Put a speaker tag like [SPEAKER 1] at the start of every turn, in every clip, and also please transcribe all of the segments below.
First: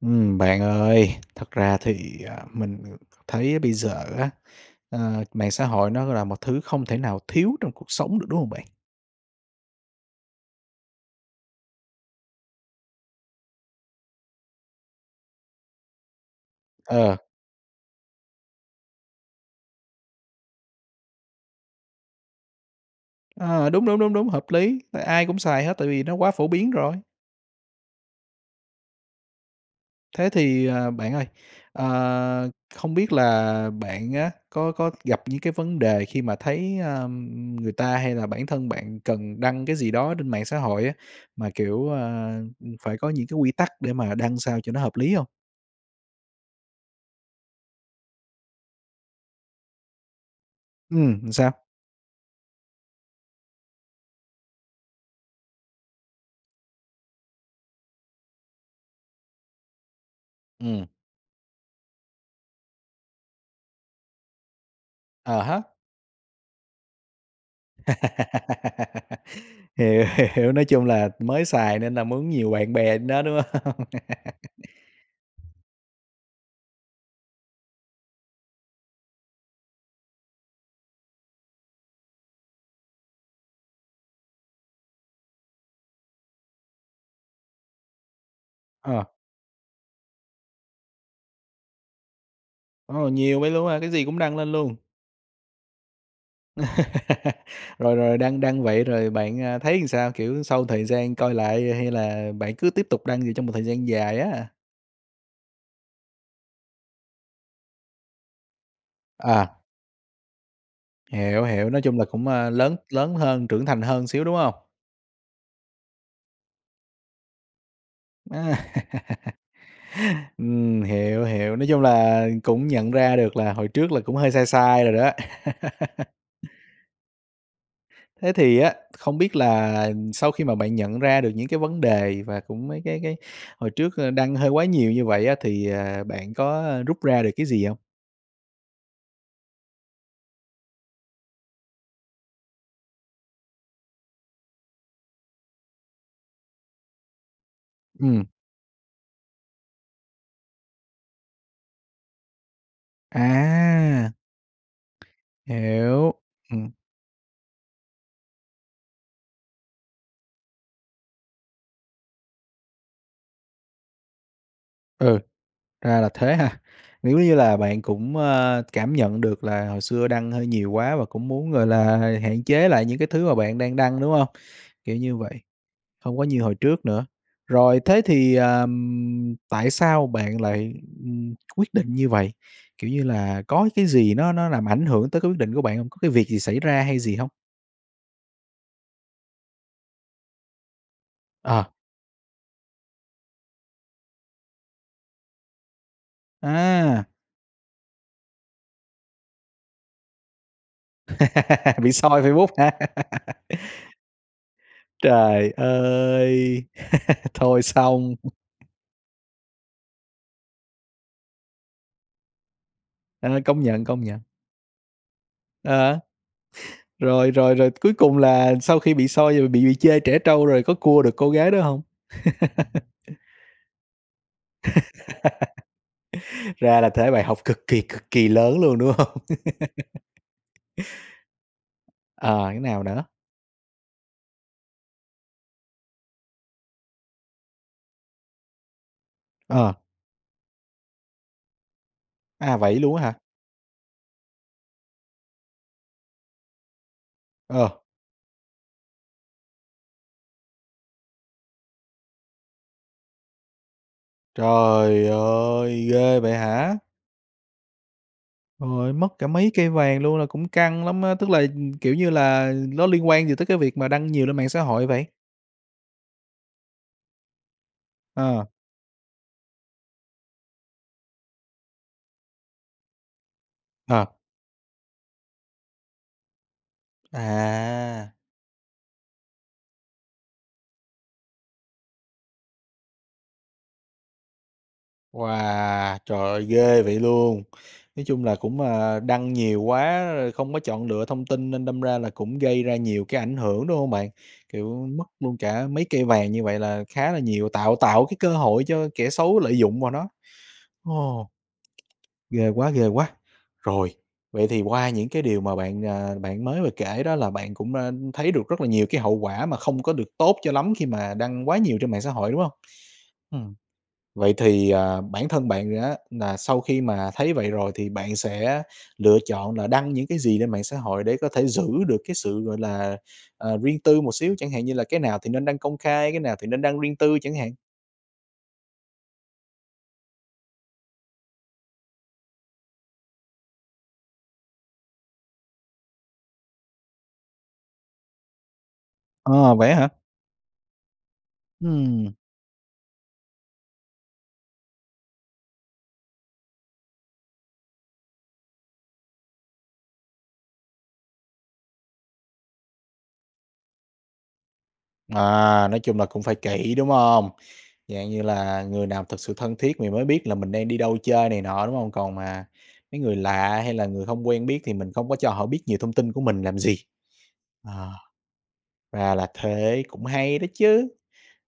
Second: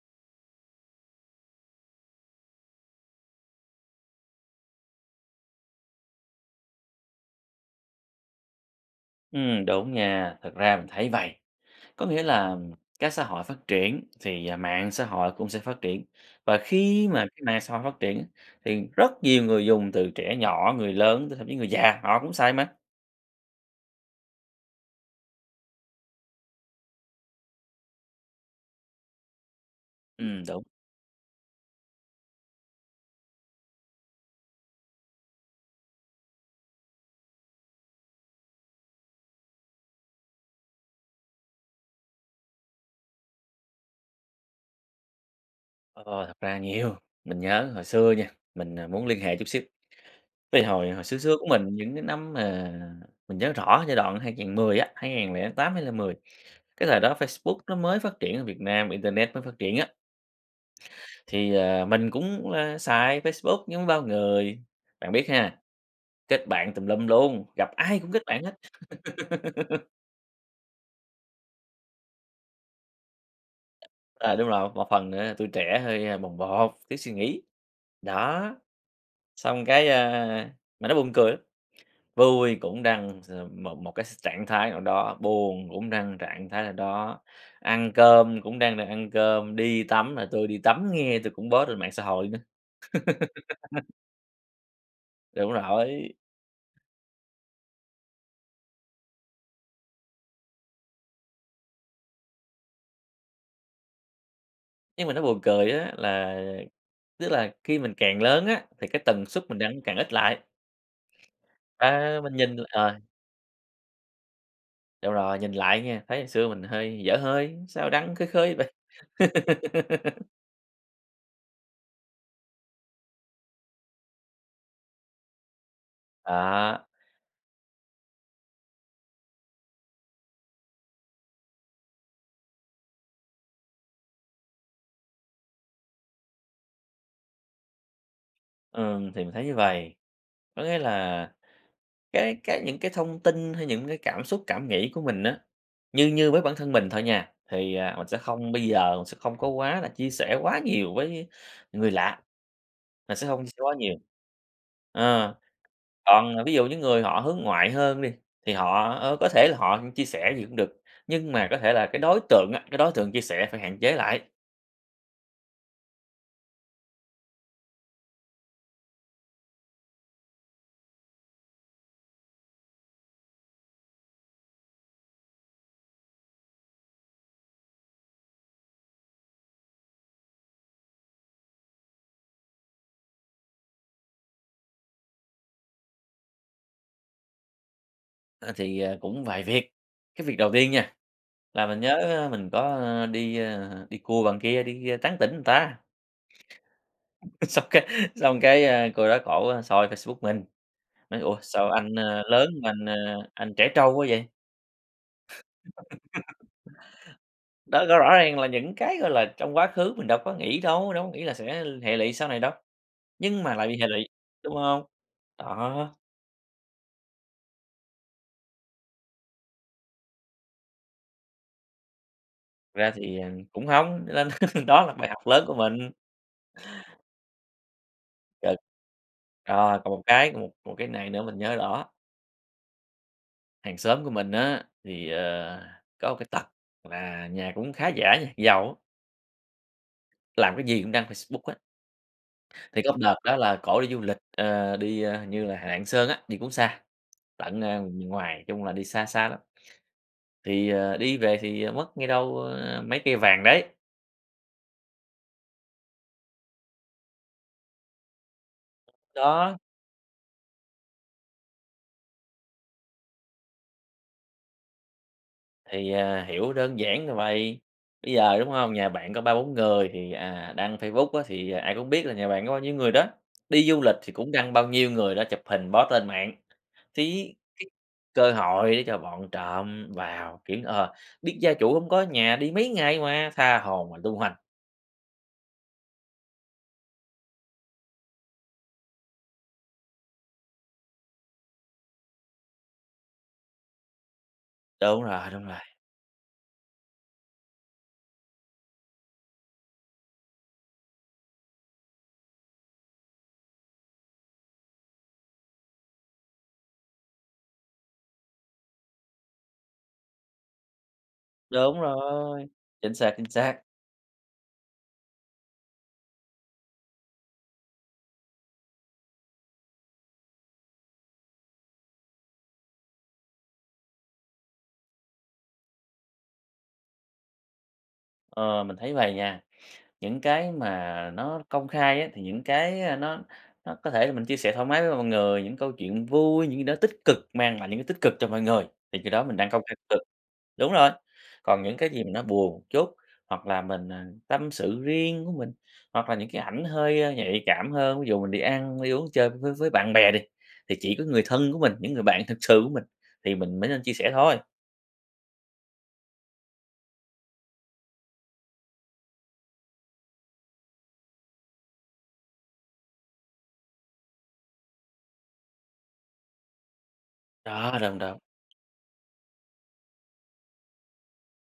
[SPEAKER 1] Ừm, bạn ơi, thật ra thì, à, mình thấy bây giờ á, ờ, mạng xã hội nó là một thứ không thể nào thiếu trong cuộc sống được, đúng hông bạn?
[SPEAKER 2] Ừm, đúng nha, thực ra mình thấy vầy, có nghĩa là các xã hội phát triển, thì, à, mạng xã hội cũng sẽ phát triển, và khi
[SPEAKER 1] Ờ.
[SPEAKER 2] mà cái mạng xã hội phát triển thì rất nhiều người dùng từ trẻ nhỏ, người lớn, thậm chí người già, họ cũng xài mà.
[SPEAKER 1] Ờ, đúng, đúng, đúng, đúng, hợp lý, tại ai cũng xài hết tại vì nó quá phổ biến rồi. Thế
[SPEAKER 2] Ừm, đúng.
[SPEAKER 1] thì, ờ, bạn ơi, ờ, không biết là bạn á có có gặp những cái vấn đề khi mà thấy, ơ, người ta hay là bản thân bạn cần đăng cái gì đó trên mạng xã hội á, mà, kiểu, ơ, phải có những cái quy tắc để mà đăng sao cho nó hợp lý hông?
[SPEAKER 2] Ố, ô, thật ra nhiều, mình nhớ hồi xưa nha, mình, ờ, muốn liên hệ chút xíu, cái hồi hồi xưa
[SPEAKER 1] Ừm, ừm,
[SPEAKER 2] xưa của
[SPEAKER 1] sao?
[SPEAKER 2] mình những cái năm mà mình nhớ rõ giai đoạn 2010 á, 2008, 2010, cái thời đó Facebook nó mới phát triển ở Việt Nam, internet mới phát triển á.
[SPEAKER 1] Ừm.
[SPEAKER 2] Thì, ờ, mình cũng, a, xài Facebook giống bao người, bạn biết
[SPEAKER 1] Ờ
[SPEAKER 2] ha
[SPEAKER 1] há.
[SPEAKER 2] kết bạn tùm lum luôn, gặp ai cũng kết bạn hết.
[SPEAKER 1] Hiểu, hiểu, nói chung là mới xài nên là muốn nhiều bạn bè trên đó, đúng hông?
[SPEAKER 2] Ờ, đúng rồi, một một phần nữa tuổi trẻ hơi, ơ, bồng bột, thiếu suy nghĩ, đó. Xong cái, a mà nó buồn cười lắm, vui cũng đăng x một một cái s trạng thái nào đó, buồn cũng đăng trạng thái nào đó, ăn cơm cũng đăng đang
[SPEAKER 1] Ờ.
[SPEAKER 2] ăn cơm, đi tắm là "Tôi đi tắm nghe," tôi cũng post lên mạng xã hội nữa.
[SPEAKER 1] Ồ, nhiều vậy luôn hả? Cái gì cũng đăng lên luôn?
[SPEAKER 2] Đúng rồi.
[SPEAKER 1] Rồi rồi đăng đăng vậy rồi bạn, à, thấy làm sao? Kiểu sau thời gian coi lại hay là bạn cứ tiếp tục đăng gì trong một thời gian dài á?
[SPEAKER 2] Nhưng mà nó buồn cười á, là tức là khi mình càng lớn á, thì cái tần suất
[SPEAKER 1] À.
[SPEAKER 2] mình đăng càng ít lại.
[SPEAKER 1] Hiểu, hiểu, nói chung là
[SPEAKER 2] A,
[SPEAKER 1] cũng,
[SPEAKER 2] mình
[SPEAKER 1] ờ,
[SPEAKER 2] nhìn là,
[SPEAKER 1] lớn
[SPEAKER 2] ờ
[SPEAKER 1] lớn hơn, trưởng thành hơn xíu, đúng hông?
[SPEAKER 2] Đúng rồi, nhìn lại nha, thấy hồi xưa mình hơi dở hơi, sao đăng khơi khơi
[SPEAKER 1] A.
[SPEAKER 2] vậy?
[SPEAKER 1] Ừm, hiểu, hiểu, nói chung là cũng nhận ra được là hồi trước là cũng hơi sai sai rồi đó.
[SPEAKER 2] Đó.
[SPEAKER 1] Thế thì á, không biết là sau khi mà bạn nhận ra được những cái vấn đề và cũng mấy cái cái hồi trước, ơ, đăng hơi quá nhiều như vậy á, thì, à, bạn có rút ra được cái gì hông?
[SPEAKER 2] Ừm, thì mình thấy như vầy, có nghĩa là cái cái những cái thông tin hay những cái cảm xúc, cảm nghĩ của mình á, như như với bản thân mình thôi nha, thì, à, mình sẽ
[SPEAKER 1] Ừm.
[SPEAKER 2] không bây giờ sẽ không có quá là chia sẻ quá nhiều với người lạ, mình sẽ hông [unintelligible] quá nhiều.
[SPEAKER 1] À.
[SPEAKER 2] Ờ,
[SPEAKER 1] Hiểu,
[SPEAKER 2] còn, ờ, ví dụ
[SPEAKER 1] ừm.
[SPEAKER 2] những người họ hướng ngoại hơn đi thì họ, ờ, có thể là họ chia sẻ gì cũng được, nhưng mà có thể là cái đối tượng á, cái đối tượng chia sẻ phải hạn chế lại.
[SPEAKER 1] Ừ, ra là thế ha. Nếu như là bạn cũng, à, cảm nhận được là hồi xưa đăng hơi nhiều quá và cũng muốn, gọi là, h hạn chế lại những cái thứ mà bạn đang đăng, đúng không? Kiểu như vậy, không có như hồi trước nữa. Rồi, thế thì, à, ừm, tại sao bạn lại, ừm, quyết định như vậy? Kiểu như là, có cái gì nó nó làm ảnh hưởng tới cái quyết định của bạn hông? Có cái việc gì xảy ra hay gì hông?
[SPEAKER 2] Ờ, thì, ờ, cũng vài việc. Cái việc đầu tiên nha,
[SPEAKER 1] Ờ.
[SPEAKER 2] là mình nhớ mình có, ơ, đi, ờ, đi cua bạn kia, đi tán tỉnh người ta.
[SPEAKER 1] À!
[SPEAKER 2] Xong cái xong cái, a, cô đó cổ soi Facebook mình, nói: "Ủa, sao
[SPEAKER 1] Bị
[SPEAKER 2] anh,
[SPEAKER 1] soi
[SPEAKER 2] ờ, lớn
[SPEAKER 1] Facebook
[SPEAKER 2] mà
[SPEAKER 1] hả?
[SPEAKER 2] anh, ờ, anh trẻ trâu quá vậy?"
[SPEAKER 1] Trời ơi, thôi
[SPEAKER 2] Đó, rõ rõ
[SPEAKER 1] xong!
[SPEAKER 2] ràng là những cái, gọi là, trong quá khứ mình đâu có nghĩ đâu, đâu có nghĩ là sẽ l hệ lụy sau này đâu,
[SPEAKER 1] Trời ơi,
[SPEAKER 2] nhưng mà
[SPEAKER 1] công
[SPEAKER 2] lại bị
[SPEAKER 1] nhận,
[SPEAKER 2] hệ
[SPEAKER 1] công
[SPEAKER 2] lụy,
[SPEAKER 1] nhận.
[SPEAKER 2] đúng không? Đó.
[SPEAKER 1] Ờ. Rồi rồi rồi cuối cùng là sau khi bị soi rồi bị bị chê trẻ trâu, rồi có cua được cô gái đó hông?
[SPEAKER 2] Thật ra thì, ờ, cũng hông, cho nên đó là bài học lớn của mình.
[SPEAKER 1] Ra là thế, bài học cực kỳ, cực kỳ
[SPEAKER 2] Ờ.
[SPEAKER 1] lớn luôn, đúng hông?
[SPEAKER 2] Ờ, còn một cái còn một một cái này nữa mình nhớ rõ.
[SPEAKER 1] Ờ, thế nào nữa?
[SPEAKER 2] Hàng xóm của mình á thì, ờ, có một cái tật là nhà cũng khá giả nha, giàu á.
[SPEAKER 1] Ờ.
[SPEAKER 2] Làm cái gì cũng đăng Facebook hết.
[SPEAKER 1] À, vậy
[SPEAKER 2] Thì có
[SPEAKER 1] luôn
[SPEAKER 2] một
[SPEAKER 1] á
[SPEAKER 2] đợt
[SPEAKER 1] hả?
[SPEAKER 2] đó là cổ đi du lịch, ờ, đi, ơ, hình như là Lạng Sơn á, đi cũng xa tận,
[SPEAKER 1] Ờ.
[SPEAKER 2] a, m miền ngoài, chung là đi xa xa lắm, thì, ờ, đi về thì mất nghe đâu, ơ, mấy cây vàng đấy.
[SPEAKER 1] Trời ơi, ghê vậy hả? Trời ơi, mất cả mấy
[SPEAKER 2] Đó.
[SPEAKER 1] cây vàng luôn là cũng căng lắm á. Tức là, ừm, kiểu như là, nó liên quan gì tới cái việc mà đăng nhiều lên mạng xã hội vậy?
[SPEAKER 2] Thì, ờ, hiểu đơn giản là vầy, bây giờ,
[SPEAKER 1] Ờ.
[SPEAKER 2] đúng hông? Nhà bạn có 3, 4 người thì, à, đăng Facebook á thì, à, ai cũng biết là nhà bạn có bao nhiêu người đó, đi du lịch
[SPEAKER 1] Ờ.
[SPEAKER 2] thì cũng đăng bao nhiêu người đó chụp hình post lên mạng, thì cái
[SPEAKER 1] À!
[SPEAKER 2] cơ hội để cho bọn trộm vào, kiểu, ờ, biết gia chủ hông có nhà đi mấy ngày mà, tha hồ mà tung hoành.
[SPEAKER 1] Wow! Trời ơi, ghê vậy luôn. Nói chung là cũng, à, đăng nhiều quá, rồi không có chọn lựa thông tin nên đâm ra là cũng gây ra nhiều cái ảnh hưởng, đúng hông bạn? Kiểu,
[SPEAKER 2] Đúng
[SPEAKER 1] mất
[SPEAKER 2] rồi,
[SPEAKER 1] luôn
[SPEAKER 2] đúng rồi.
[SPEAKER 1] cả mấy cây vàng như vậy là khá là nhiều, tạo tạo cái cơ hội cho kẻ xấu lợi dụng vào nó. Ồ. Ghê quá, ghê quá! Rồi. Vậy thì qua những cái điều mà bạn, à, bạn mới vừa kể đó là bạn cũng đã thấy được rất là nhiều cái hậu quả mà không có được tốt cho lắm khi mà đăng quá nhiều
[SPEAKER 2] Đúng
[SPEAKER 1] trên mạng xã hội, đúng
[SPEAKER 2] rồi.
[SPEAKER 1] hông?
[SPEAKER 2] Chính xác, chính
[SPEAKER 1] Ừm.
[SPEAKER 2] xác.
[SPEAKER 1] Vậy thì, à, bản thân bạn á là sau khi mà thấy vậy rồi thì bạn sẽ lựa chọn là đăng những cái gì trên mạng xã hội để có thể giữ được cái sự, gọi là, à, riêng tư một xíu, chẳng hạn như là cái nào thì nên đăng công khai, cái nào thì nên đăng riêng tư chẳng hạn?
[SPEAKER 2] Ờ, mình thấy vầy nha, những cái mà nó công khai á, thì những cái, ơ, nó nó có thể là mình chia sẻ thoải mái với mọi người, những câu chuyện vui, những cái gì đó tích cực mang lại những cái tích cực cho mọi người thì khi đó mình đăng
[SPEAKER 1] Ờ,
[SPEAKER 2] công
[SPEAKER 1] vậy
[SPEAKER 2] khai
[SPEAKER 1] á hả?
[SPEAKER 2] tích cực. Đúng rồi, còn những cái gì mà
[SPEAKER 1] Ừm.
[SPEAKER 2] nó buồn một chút hoặc là mình, à, tâm sự riêng của mình hoặc là những cái ảnh hơi nhạy cảm hơn, ví dụ mình đi ăn, đi uống chơi với với bạn bè đi, thì chỉ có người thân của mình, những người bạn thực sự của mình thì mình mới nên chia sẻ thôi.
[SPEAKER 1] À, nói chung là cũng phải kỹ, đúng hông? Dạng như là người nào thực sự thân thiết thì mới biết là mình đang đi đâu chơi này nọ, đúng hông? Còn mà mấy người lạ hay là người hông quen biết thì mình không có cho họ biết nhiều thông tin của mình làm gì.
[SPEAKER 2] Đó,
[SPEAKER 1] Ờ.
[SPEAKER 2] đúng, đúng.
[SPEAKER 1] Ra là thế, cũng hay đó chứ!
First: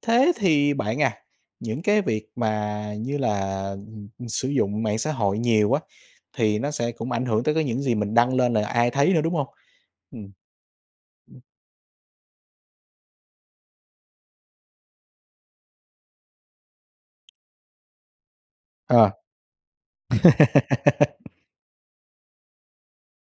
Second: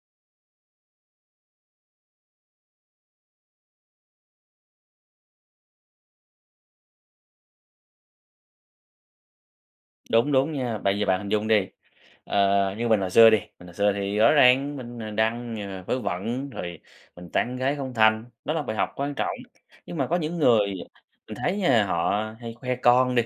[SPEAKER 1] Thế thì bạn à, những cái việc mà như là, ừm, sử dụng mạng xã hội nhiều á, thì nó sẽ cũng ảnh hưởng tới cái những gì mình đăng lên là ai thấy nữa, đúng hông? Ừm.
[SPEAKER 2] Đúng đúng nha, bây giờ bạn hình
[SPEAKER 1] Ưm.
[SPEAKER 2] dung đi, ờ, như mình hồi xưa đi, mình hồi xưa thì rõ ràng mình, ờ, đăng nh vớ vẩn, rồi mình tán gái không thành, đó là bài học
[SPEAKER 1] Ờ.
[SPEAKER 2] quan trọng nhưng mà có những người mình thấy nha là họ hay khoe con đi,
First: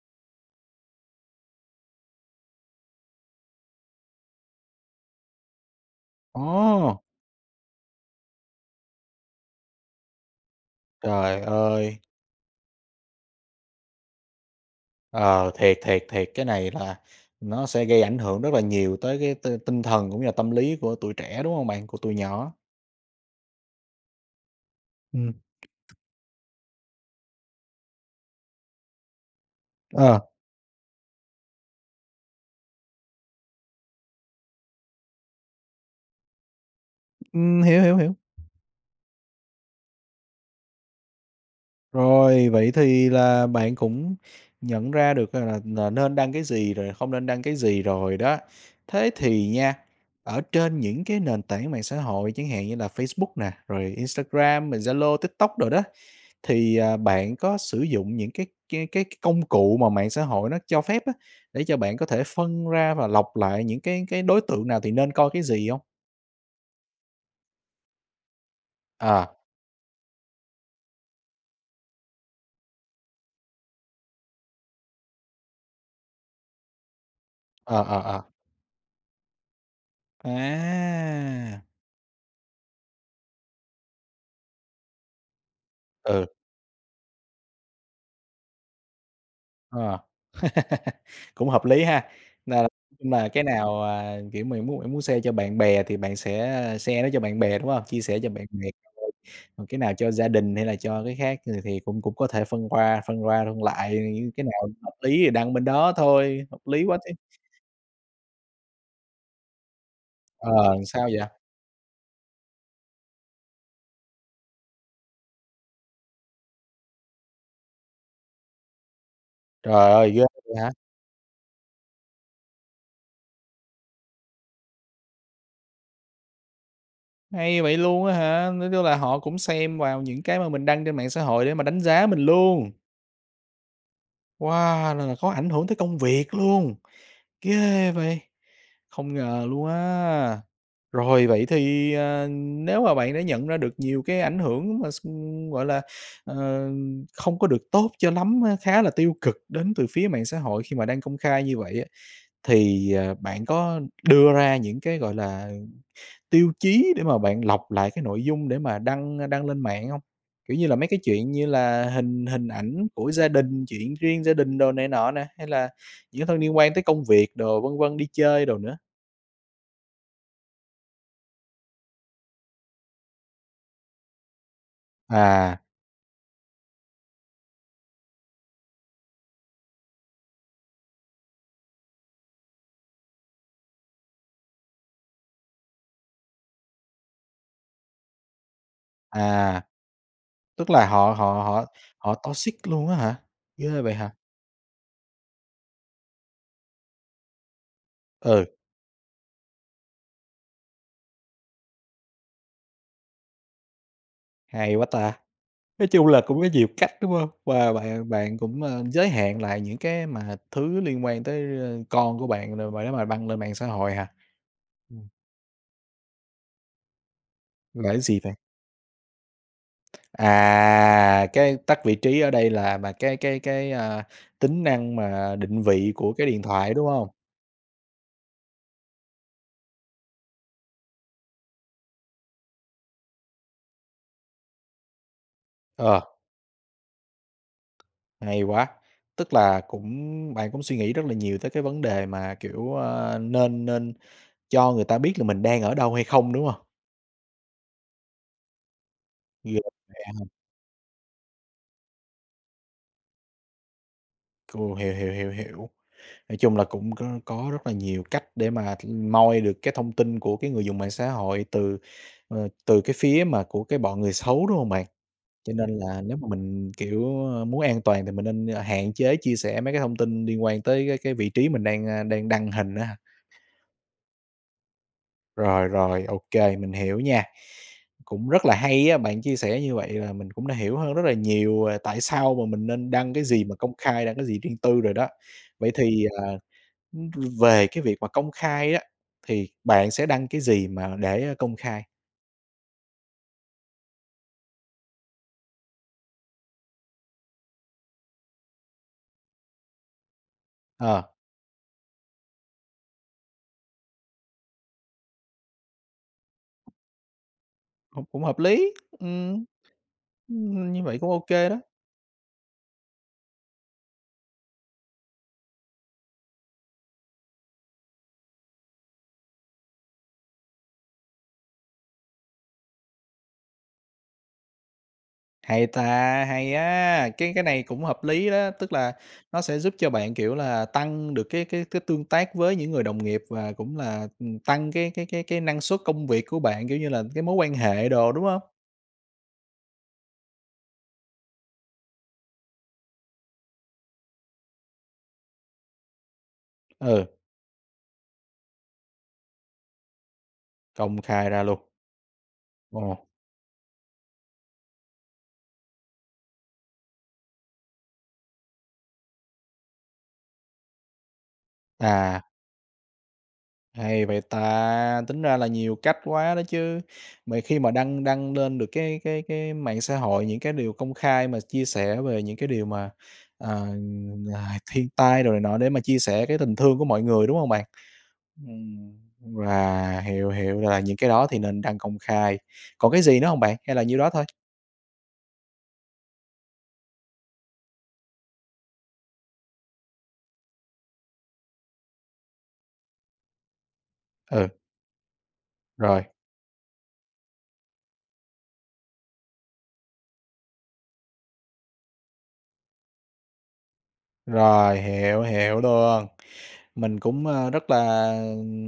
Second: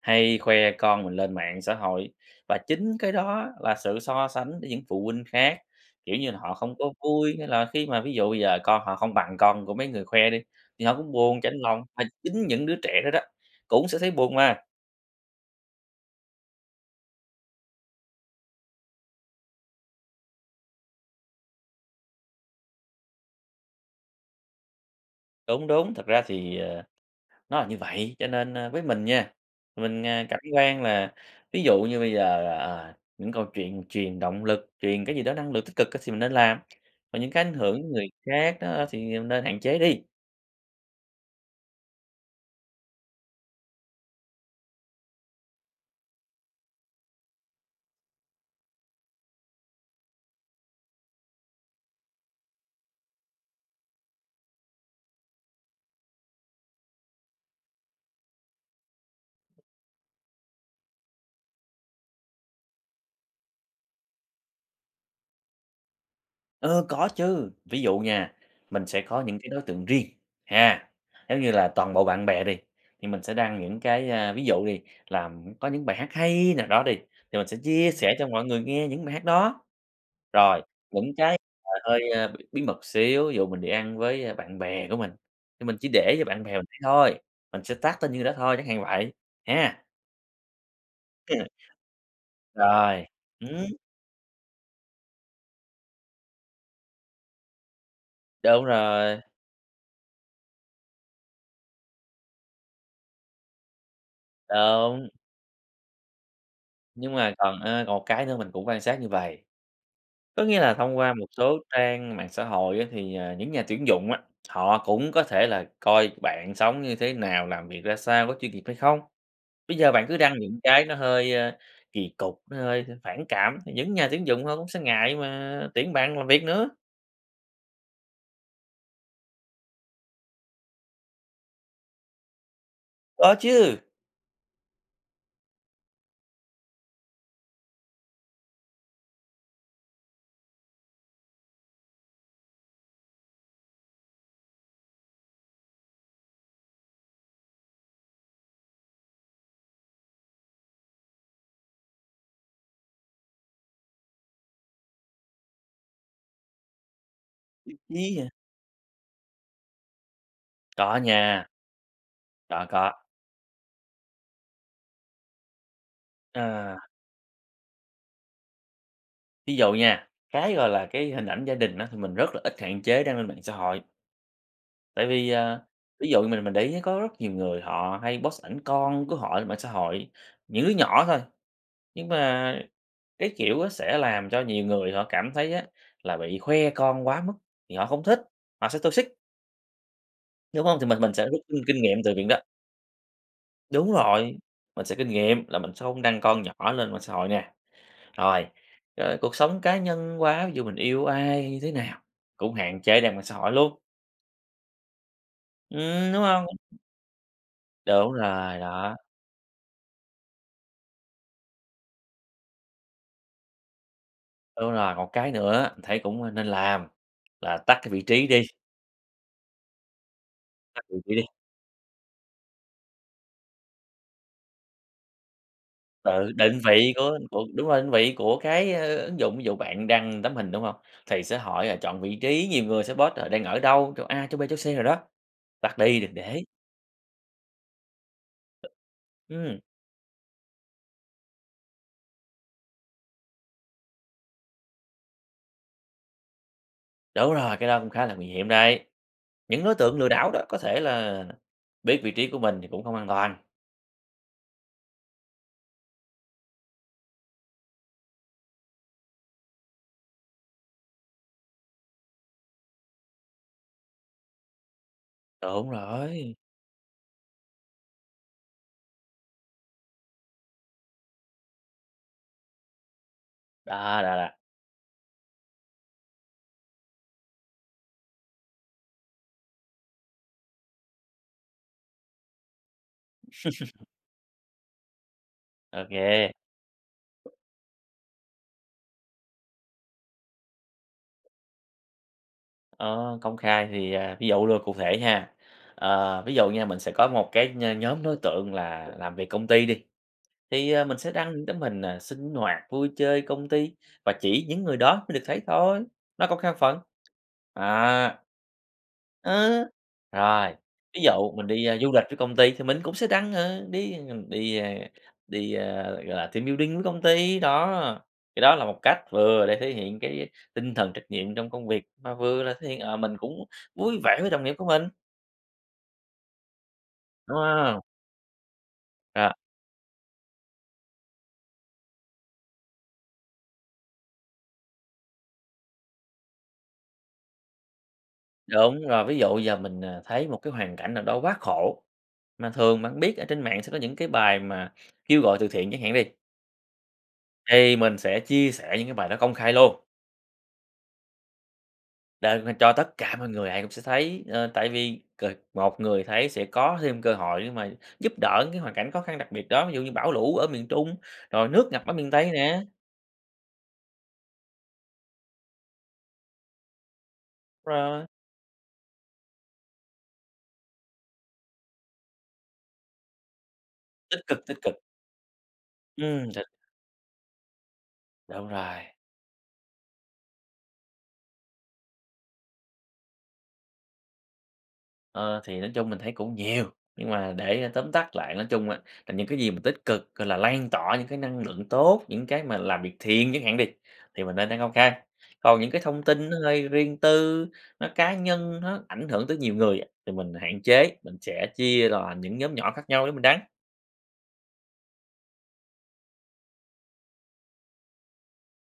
[SPEAKER 2] hay khoe con mình lên mạng xã hội, và chính cái đó là sự so sánh với những phụ huynh khác, kiểu như, là họ không có
[SPEAKER 1] Ô!
[SPEAKER 2] vui. Hay là khi mà ví dụ bây giờ con họ không bằng con của mấy người khoe đi, thì họ cũng buồn,
[SPEAKER 1] Trời
[SPEAKER 2] chạnh lòng,
[SPEAKER 1] ơi!
[SPEAKER 2] mà chính những đứa trẻ đó đó, cũng sẽ thấy buồn mà.
[SPEAKER 1] Ờ, thiệt, thiệt, thiệt, cái này là nó sẽ gây ảnh hưởng rất là nhiều tới cái t tinh thần cũng như là tâm lý của tụi trẻ, đúng không bạn? Của tụi nhỏ. Ừm.
[SPEAKER 2] Đúng, đúng, thật ra thì, ờ, nó là như vậy, cho nên, ơ, với mình nha, mình, ờ,
[SPEAKER 1] Ờ.
[SPEAKER 2] cảm quan là ví dụ như bây giờ, ờ, những câu chuyện truyền động lực, truyền cái gì đó năng lượng tích cực thì mình nên làm, và những cái ảnh
[SPEAKER 1] Ừm, hiểu,
[SPEAKER 2] hưởng
[SPEAKER 1] hiểu,
[SPEAKER 2] người
[SPEAKER 1] hiểu.
[SPEAKER 2] khác á thì, ờ, nên hạn chế đi.
[SPEAKER 1] Rồi vậy thì là bạn cũng nhận ra được rằng là n nên đăng cái gì, rồi không nên đăng cái gì rồi đó. Thế thì nha, ở trên những cái nền tảng mạng xã hội chẳng hạn như là Facebook nè, rồi Instagram, rồi Zalo, TikTok đồ đó, thì, ờ, bạn có sử dụng những cái cái cái công cụ mà mạng xã hội nó cho phép á, để cho bạn có thể phân ra và lọc lại những cái cái đối tượng nào thì nên coi cái gì hông?
[SPEAKER 2] Ơ, có chứ, ví dụ nha, mình sẽ có
[SPEAKER 1] À.
[SPEAKER 2] những cái đối tượng riêng, ha. Giống như là, toàn bộ bạn bè đi, thì mình sẽ đăng những cái, a, ví dụ đi là có những bài hát hay nào đó đi, thì mình sẽ
[SPEAKER 1] À,
[SPEAKER 2] chia sẻ
[SPEAKER 1] à,
[SPEAKER 2] cho
[SPEAKER 1] à.
[SPEAKER 2] mọi người nghe những bài hát đó. Rồi, những cái
[SPEAKER 1] À!
[SPEAKER 2] mà hơi, a, b bí mật xíu, dụ mình đi ăn với bạn bè của mình, thì mình chỉ để
[SPEAKER 1] Ừ.
[SPEAKER 2] cho bạn bè mình thấy thôi, mình sẽ tag tên nhiêu đó thôi, chẳng hạn như vậy, ha.
[SPEAKER 1] À. Cũng
[SPEAKER 2] [unintelligible]
[SPEAKER 1] hợp lý ha. N
[SPEAKER 2] Rồi,
[SPEAKER 1] n cái
[SPEAKER 2] ừm.
[SPEAKER 1] nào, à, kiểu, mình muốn muốn share cho bạn bè thì bạn sẽ share nó cho bạn bè, đúng hông? Chia sẻ cho bạn
[SPEAKER 2] Đúng
[SPEAKER 1] bè
[SPEAKER 2] rồi.
[SPEAKER 1] [unintelligible] cái nào cho gia đình hay là cho cái khác thì thì cũng cũng có thể phân qua, phân qua phân lại, những cái nào hợp
[SPEAKER 2] Đúng.
[SPEAKER 1] lý thì đăng bên đó thôi, hợp lý quá chứ.
[SPEAKER 2] Nhưng mà còn, ơ, còn một cái nữa mình cũng quan sát như vầy. Có nghĩa là
[SPEAKER 1] Ờ,
[SPEAKER 2] thông
[SPEAKER 1] sao
[SPEAKER 2] qua một
[SPEAKER 1] vậy?
[SPEAKER 2] số trang mạng xã hội á thì, à, những nhà tuyển dụng á, họ cũng có thể là coi bạn sống như thế nào? Làm việc ra sao? Có chuyên nghiệp hay không? Bây giờ
[SPEAKER 1] Trời
[SPEAKER 2] bạn
[SPEAKER 1] ơi,
[SPEAKER 2] cứ
[SPEAKER 1] ghê
[SPEAKER 2] đăng
[SPEAKER 1] vậy
[SPEAKER 2] những
[SPEAKER 1] hả?
[SPEAKER 2] cái nó hơi, a, kỳ cục, nó hơi hơi phản cảm, những nhà tuyển dụng họ cũng sẽ ngại mà tuyển bạn làm việc nữa.
[SPEAKER 1] Hay vậy luôn á hả? Nói chung là họ cũng xem vào những cái mà mình đăng trên mạng xã hội để mà đánh giá mình luôn!
[SPEAKER 2] Có chứ.
[SPEAKER 1] Wow! Là là khó ảnh hưởng tới công việc luôn. Ghê vậy! Không ngờ luôn á. Rồi vậy thì, à, nếu mà bạn đã nhận ra được nhiều cái ảnh hưởng mà x gọi là, ờ, không có được tốt cho lắm á, khá là tiêu cực đến từ phía mạng xã hội khi mà đăng công khai như vậy á, thì, à, bạn có đưa ra những cái, gọi là, tiêu chí để mà bạn lọc
[SPEAKER 2] [unintelligible]
[SPEAKER 1] lại cái
[SPEAKER 2] nhí
[SPEAKER 1] nội
[SPEAKER 2] hả?
[SPEAKER 1] dung để mà đăng, ơ, đăng lên mạng hông? Kiểu như là, mấy
[SPEAKER 2] Có
[SPEAKER 1] cái chuyện như
[SPEAKER 2] nha.
[SPEAKER 1] là hình hình
[SPEAKER 2] Có,
[SPEAKER 1] ảnh
[SPEAKER 2] có.
[SPEAKER 1] của gia đình, chuyện riêng gia đình đồ này nọ nè, hay là những thông liên quan
[SPEAKER 2] Ờ.
[SPEAKER 1] tới công việc đồ, vân vân, đi chơi đồ nữa?
[SPEAKER 2] Ví dụ nha, cái, gọi là, cái hình ảnh gia đình á thì mình rất là ít, hạn chế đăng lên mạng xã hội. Tại vì,
[SPEAKER 1] À.
[SPEAKER 2] à ví dụ mình mình để ý có rất nhiều người họ hay post ảnh con của họ lên mạng xã hội, những đứa nhỏ thôi, nhưng mà cái kiểu sẽ làm cho nhiều người họ cảm thấy á, là bị khoe con quá mức thì họ không thích, họ sẽ toxic.
[SPEAKER 1] À,
[SPEAKER 2] Đúng
[SPEAKER 1] tức
[SPEAKER 2] hông?
[SPEAKER 1] là
[SPEAKER 2] Thì mình mình
[SPEAKER 1] họ
[SPEAKER 2] sẽ rút
[SPEAKER 1] họ
[SPEAKER 2] rút, ưm,
[SPEAKER 1] họ
[SPEAKER 2] kinh nghiệm từ
[SPEAKER 1] họ
[SPEAKER 2] viện đó.
[SPEAKER 1] toxic luôn á hả? Ghê
[SPEAKER 2] Đúng
[SPEAKER 1] vậy hả?
[SPEAKER 2] rồi, mình sẽ kinh nghiệm là mình sẽ hông đăng con nhỏ lên mạng xã hội nè.
[SPEAKER 1] Ừ.
[SPEAKER 2] Rồi, ờ, cuộc sống cá nhân quá, ví dụ, mình yêu ai, như thế nào cũng hạn chế đem lên mạng xã hội luôn.
[SPEAKER 1] Hay quá ta! Nói chung
[SPEAKER 2] Ừm, đúng
[SPEAKER 1] là cũng
[SPEAKER 2] hông?
[SPEAKER 1] có nhiều cách, đúng hông? Và bạn
[SPEAKER 2] Đúng
[SPEAKER 1] bạn
[SPEAKER 2] rồi,
[SPEAKER 1] cũng, a,
[SPEAKER 2] đó.
[SPEAKER 1] giới hạn lại những cái mà thứ liên quan tới, ơ, con của bạn đồ mà nếu mà đăng lên mạng xã hội hả?
[SPEAKER 2] Đúng rồi,
[SPEAKER 1] Ừm.
[SPEAKER 2] một cái nữa thấy cũng nên làm là tắt
[SPEAKER 1] Là
[SPEAKER 2] cái vị
[SPEAKER 1] cái gì
[SPEAKER 2] trí
[SPEAKER 1] vậy?
[SPEAKER 2] đi. Tắt vị trí đi.
[SPEAKER 1] À! Cái tắt vị trí ở đây là mà cái cái cái, a, tính năng mà định vị của cái
[SPEAKER 2] Ừ,
[SPEAKER 1] điện
[SPEAKER 2] định
[SPEAKER 1] thoại, đúng
[SPEAKER 2] vị
[SPEAKER 1] hông?
[SPEAKER 2] của của đúng rồi, định vị của cái ứng dụng. Ví dụ bạn đăng tấm hình đúng hông? Thì sẽ hỏi là chọn vị trí, nhiều người sẽ post họ đang ở đâu, chỗ A, chỗ B, chỗ C nào đó. Tắt đi,
[SPEAKER 1] Ờ.
[SPEAKER 2] đừng để.
[SPEAKER 1] Hay quá! Tức
[SPEAKER 2] Ừm.
[SPEAKER 1] là cũng bạn cũng suy nghĩ rất là nhiều tới cái vấn đề mà kiểu, ơ, nên nên cho người ta biết là mình đang ở đâu hay không, đúng hông?
[SPEAKER 2] Đúng rồi, cái đó cũng khá là nguy hiểm đấy.
[SPEAKER 1] [unintelligible] Vậy
[SPEAKER 2] Những đối tượng lừa
[SPEAKER 1] á hả?
[SPEAKER 2] đảo đó có thể là biết vị trí của mình thì cũng không an toàn.
[SPEAKER 1] Ồ, hiểu, hiểu, hiểu, hiểu. Nói chung là cũng có có rất là nhiều cách để mà, ừm, moi được cái thông tin của cái người dùng mạng xã hội từ, ờ, từ cái phía mà của cái bọn người xấu, đúng hông bạn? Cho
[SPEAKER 2] Đúng
[SPEAKER 1] nên là nếu mà
[SPEAKER 2] rồi.
[SPEAKER 1] mình, kiểu, ơ, muốn an toàn thì mình nên hạn chế chia sẻ mấy cái thông tin liên quan tới cái cái vị trí mình đang, a, đang đăng hình á ha.
[SPEAKER 2] Đó, đó, đó.
[SPEAKER 1] Rồi, rồi. Ô kê, mình hiểu nha. Cũng rất là hay á, bạn chia sẻ như vậy là mình cũng đã hiểu hơn rất là nhiều, à, tại sao mà mình nên đăng cái gì mà công khai, đăng cái gì riêng tư rồi đó. Vậy
[SPEAKER 2] Ô
[SPEAKER 1] thì, à,
[SPEAKER 2] kê.
[SPEAKER 1] ưm, về cái việc mà công khai á, thì bạn sẽ đăng cái gì mà để công khai?
[SPEAKER 2] Ờ, công khai thì, à, ví dụ luôn, cụ thể ha. Ờ, ví dụ nha mình sẽ có một cái nh nhóm đối tượng là làm việc công ty đi thì, ờ, mình
[SPEAKER 1] Ờ.
[SPEAKER 2] sẽ đăng những tấm hình, ờ, sinh hoạt, vui chơi công ty và chỉ những người đó mới được thấy thôi, nó công khai phần,
[SPEAKER 1] [unintelligible]
[SPEAKER 2] á.
[SPEAKER 1] Cũng hợp lý. Ừm.
[SPEAKER 2] Ơ, rồi,
[SPEAKER 1] Ưm, như vậy
[SPEAKER 2] ví
[SPEAKER 1] cũng ô
[SPEAKER 2] dụ mình
[SPEAKER 1] kê đó.
[SPEAKER 2] đi, ơ, du lịch với công ty thì mình cũng sẽ đăng. Ờ, đi, ờ, ng đi, a, đi, ơ, gọi là, team building với công ty, đó. Cái đó là một cách vừa để thể hiện cái tinh thần trách nhiệm trong công việc mà vừa là thể hiện, ờ, mình cũng vui vẻ với đồng nghiệp của mình.
[SPEAKER 1] Hay ta, hay á, cái
[SPEAKER 2] Đúng
[SPEAKER 1] cái này
[SPEAKER 2] hông?
[SPEAKER 1] cũng hợp lý đó, tức là
[SPEAKER 2] R
[SPEAKER 1] nó sẽ giúp cho bạn, kiểu, là tăng được cái cái cái tương tác với những người đồng nghiệp và cũng là, ừm, tăng cái cái cái cái năng suất công việc của bạn, kiểu như, là cái mối quan hệ đồ, đúng hông?
[SPEAKER 2] Đúng rồi, ví dụ giờ mình, ờ, thấy một cái hoàn cảnh nào đó quá khổ mà thường bạn biết ở trên mạng sẽ có những cái bài mà kêu gọi từ thiện chẳng hạn đi.
[SPEAKER 1] Ừ.
[SPEAKER 2] Thì mình sẽ chia sẻ những cái bài đó công khai luôn.
[SPEAKER 1] Công khai ra luôn.
[SPEAKER 2] Đăng lên cho tất
[SPEAKER 1] Ồ.
[SPEAKER 2] cả mọi người ai cũng sẽ thấy, ờ, tại vì c một người thấy sẽ có thêm cơ hội để mà giúp đỡ những cái hoàn cảnh khó khăn đặc biệt đó, ví dụ như bảo lũ ở miền Trung, rồi nước ngập ở miền
[SPEAKER 1] À.
[SPEAKER 2] Tây nè.
[SPEAKER 1] Hay vậy ta. Tính ra là nhiều cách quá đó chứ. Mà khi mà đăng
[SPEAKER 2] Rồi.
[SPEAKER 1] đăng lên được cái cái cái mạng xã hội những cái điều công khai mà ch chia sẻ về những cái điều mà, ờ,
[SPEAKER 2] Tích cực, tích
[SPEAKER 1] là
[SPEAKER 2] cực.
[SPEAKER 1] thiên tai đồ này nọ để mà chia sẻ
[SPEAKER 2] Ừm,
[SPEAKER 1] cái
[SPEAKER 2] thật.
[SPEAKER 1] tình thương của mọi người, đúng hông bạn?
[SPEAKER 2] Đúng rồi.
[SPEAKER 1] Ừm, à, hiểu, hiểu là những cái đó thì nên đăng công khai. Còn cái gì nữa hông bạn? Hay là nhiêu đó thôi?
[SPEAKER 2] Ơ, thì nói chung mình thấy cũng nhiều nhưng mà để, ơ, tóm tắt lại nói chung á là những cái gì mà tích cực, gọi là, lan tỏa những cái năng lượng tốt, những cái mà làm việc thiện chẳng hạn đi, thì mình
[SPEAKER 1] Ừ.
[SPEAKER 2] nên đăng công khai còn những cái thông
[SPEAKER 1] Rồi.
[SPEAKER 2] tin nó hơi riêng tư, nó cá nhân, nó ảnh hưởng tới nhiều người á thì mình hạn chế, mình sẽ chia ra những nhóm nhỏ khác nhau để mình đăng.
[SPEAKER 1] Rồi, hiểu, hiểu luôn. Mình cũng, ơ, rất là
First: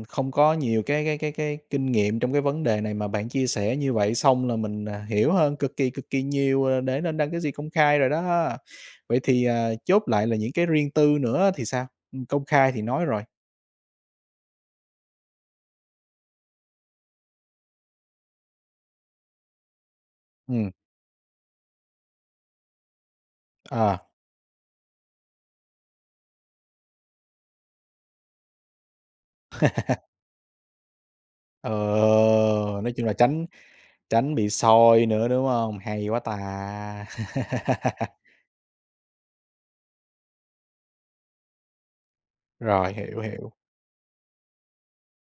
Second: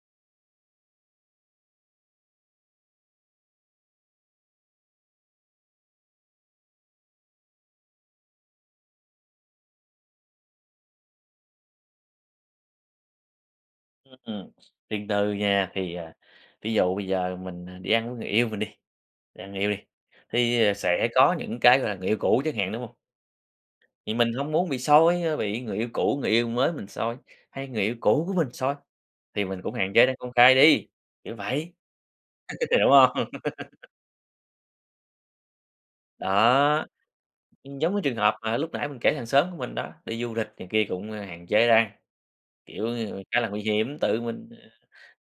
[SPEAKER 1] không có nhiều cái cái cái cái kinh nghiệm trong cái vấn đề này mà bạn chia sẻ như vậy, xong là mình, à, hiểu hơn cực kỳ, cực kỳ nhiều, ờ, để nên đăng cái gì công khai rồi đó. Vậy thì, ờ, chốt lại là những cái riêng tư nữa thì sao? Ừm, công khai thì nói rồi.
[SPEAKER 2] Ưm, ừm, riêng tư nha. Thì, à, ví dụ bây giờ mình, à, đi ăn với người yêu mình đi, đi ăn người yêu đi, thì,
[SPEAKER 1] Ừm.
[SPEAKER 2] ờ, sẽ có những cái, gọi là, người yêu cũ chẳng hạn, đúng hông?
[SPEAKER 1] À.
[SPEAKER 2] Thì mình hông muốn bị soi, a, bị người yêu cũ, người yêu mới mình soi, hay người yêu cũ của mình soi thì mình cũng hạn chế đăng công khai đi, kiểu
[SPEAKER 1] Ờ,
[SPEAKER 2] vậy, đúng
[SPEAKER 1] nói chung là
[SPEAKER 2] hông?
[SPEAKER 1] tránh tránh bị soi nữa, đúng hông? Hay quá ta!
[SPEAKER 2] Đó, ừm, giống như trường hợp mà lúc nãy mình kể hàng xóm của mình đó, đi du lịch này kia cũng hạn chế đăng, kiểu,
[SPEAKER 1] Rồi, hiểu,
[SPEAKER 2] ngư khá là
[SPEAKER 1] hiểu.
[SPEAKER 2] nguy hiểm. Tự mình, ờ,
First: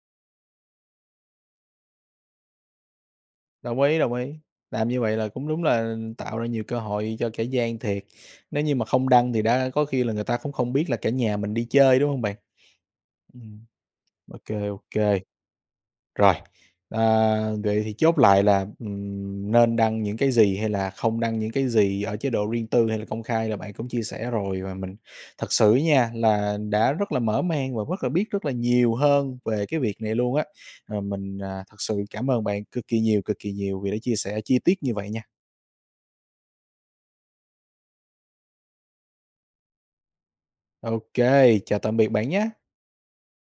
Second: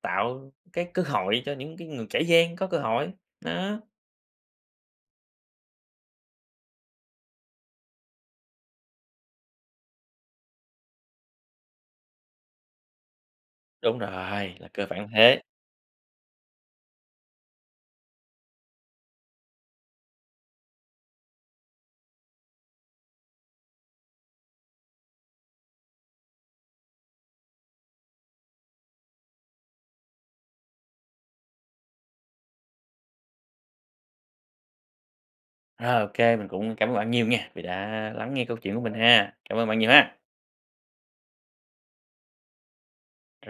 [SPEAKER 2] tạo cái cơ hội cho những cái ng kẻ gian có cơ hội, đó.
[SPEAKER 1] Đồng ý, đồng ý, làm như vậy là cũng đúng là tạo ra nhiều cơ hội cho kẻ gian thiệt, nếu như mà không đăng thì đã có khi là người ta cũng không biết là cả nhà mình đi chơi đúng hông bạn? Ừm.
[SPEAKER 2] Đúng
[SPEAKER 1] Ô
[SPEAKER 2] rồi, là
[SPEAKER 1] kê, ô
[SPEAKER 2] cơ bản
[SPEAKER 1] kê.
[SPEAKER 2] thế.
[SPEAKER 1] Rồi, à, vậy thì chốt lại là, ừm, nên đăng những cái gì hay là không đăng những cái gì ở chế độ riêng tư hay là công khai là bạn cũng chia sẻ rồi, và mình thật sự á nha, là đã rất là mở mang và rất là biết rất là nhiều hơn về cái việc này luôn á. Ờ, mình, à, thật sự cảm ơn bạn cực kỳ nhiều, cực kỳ nhiều vì đã chia sẻ chi tiết như vậy nha!
[SPEAKER 2] Rồi, ô kê, mình cũng cảm ơn bạn nhiều nghe vì đã lắng nghe câu chuyện của mình ha. Cảm ơn bạn nhiều ha!
[SPEAKER 1] Ô kê, chào tạm biệt bạn nhá!
[SPEAKER 2] Rồi.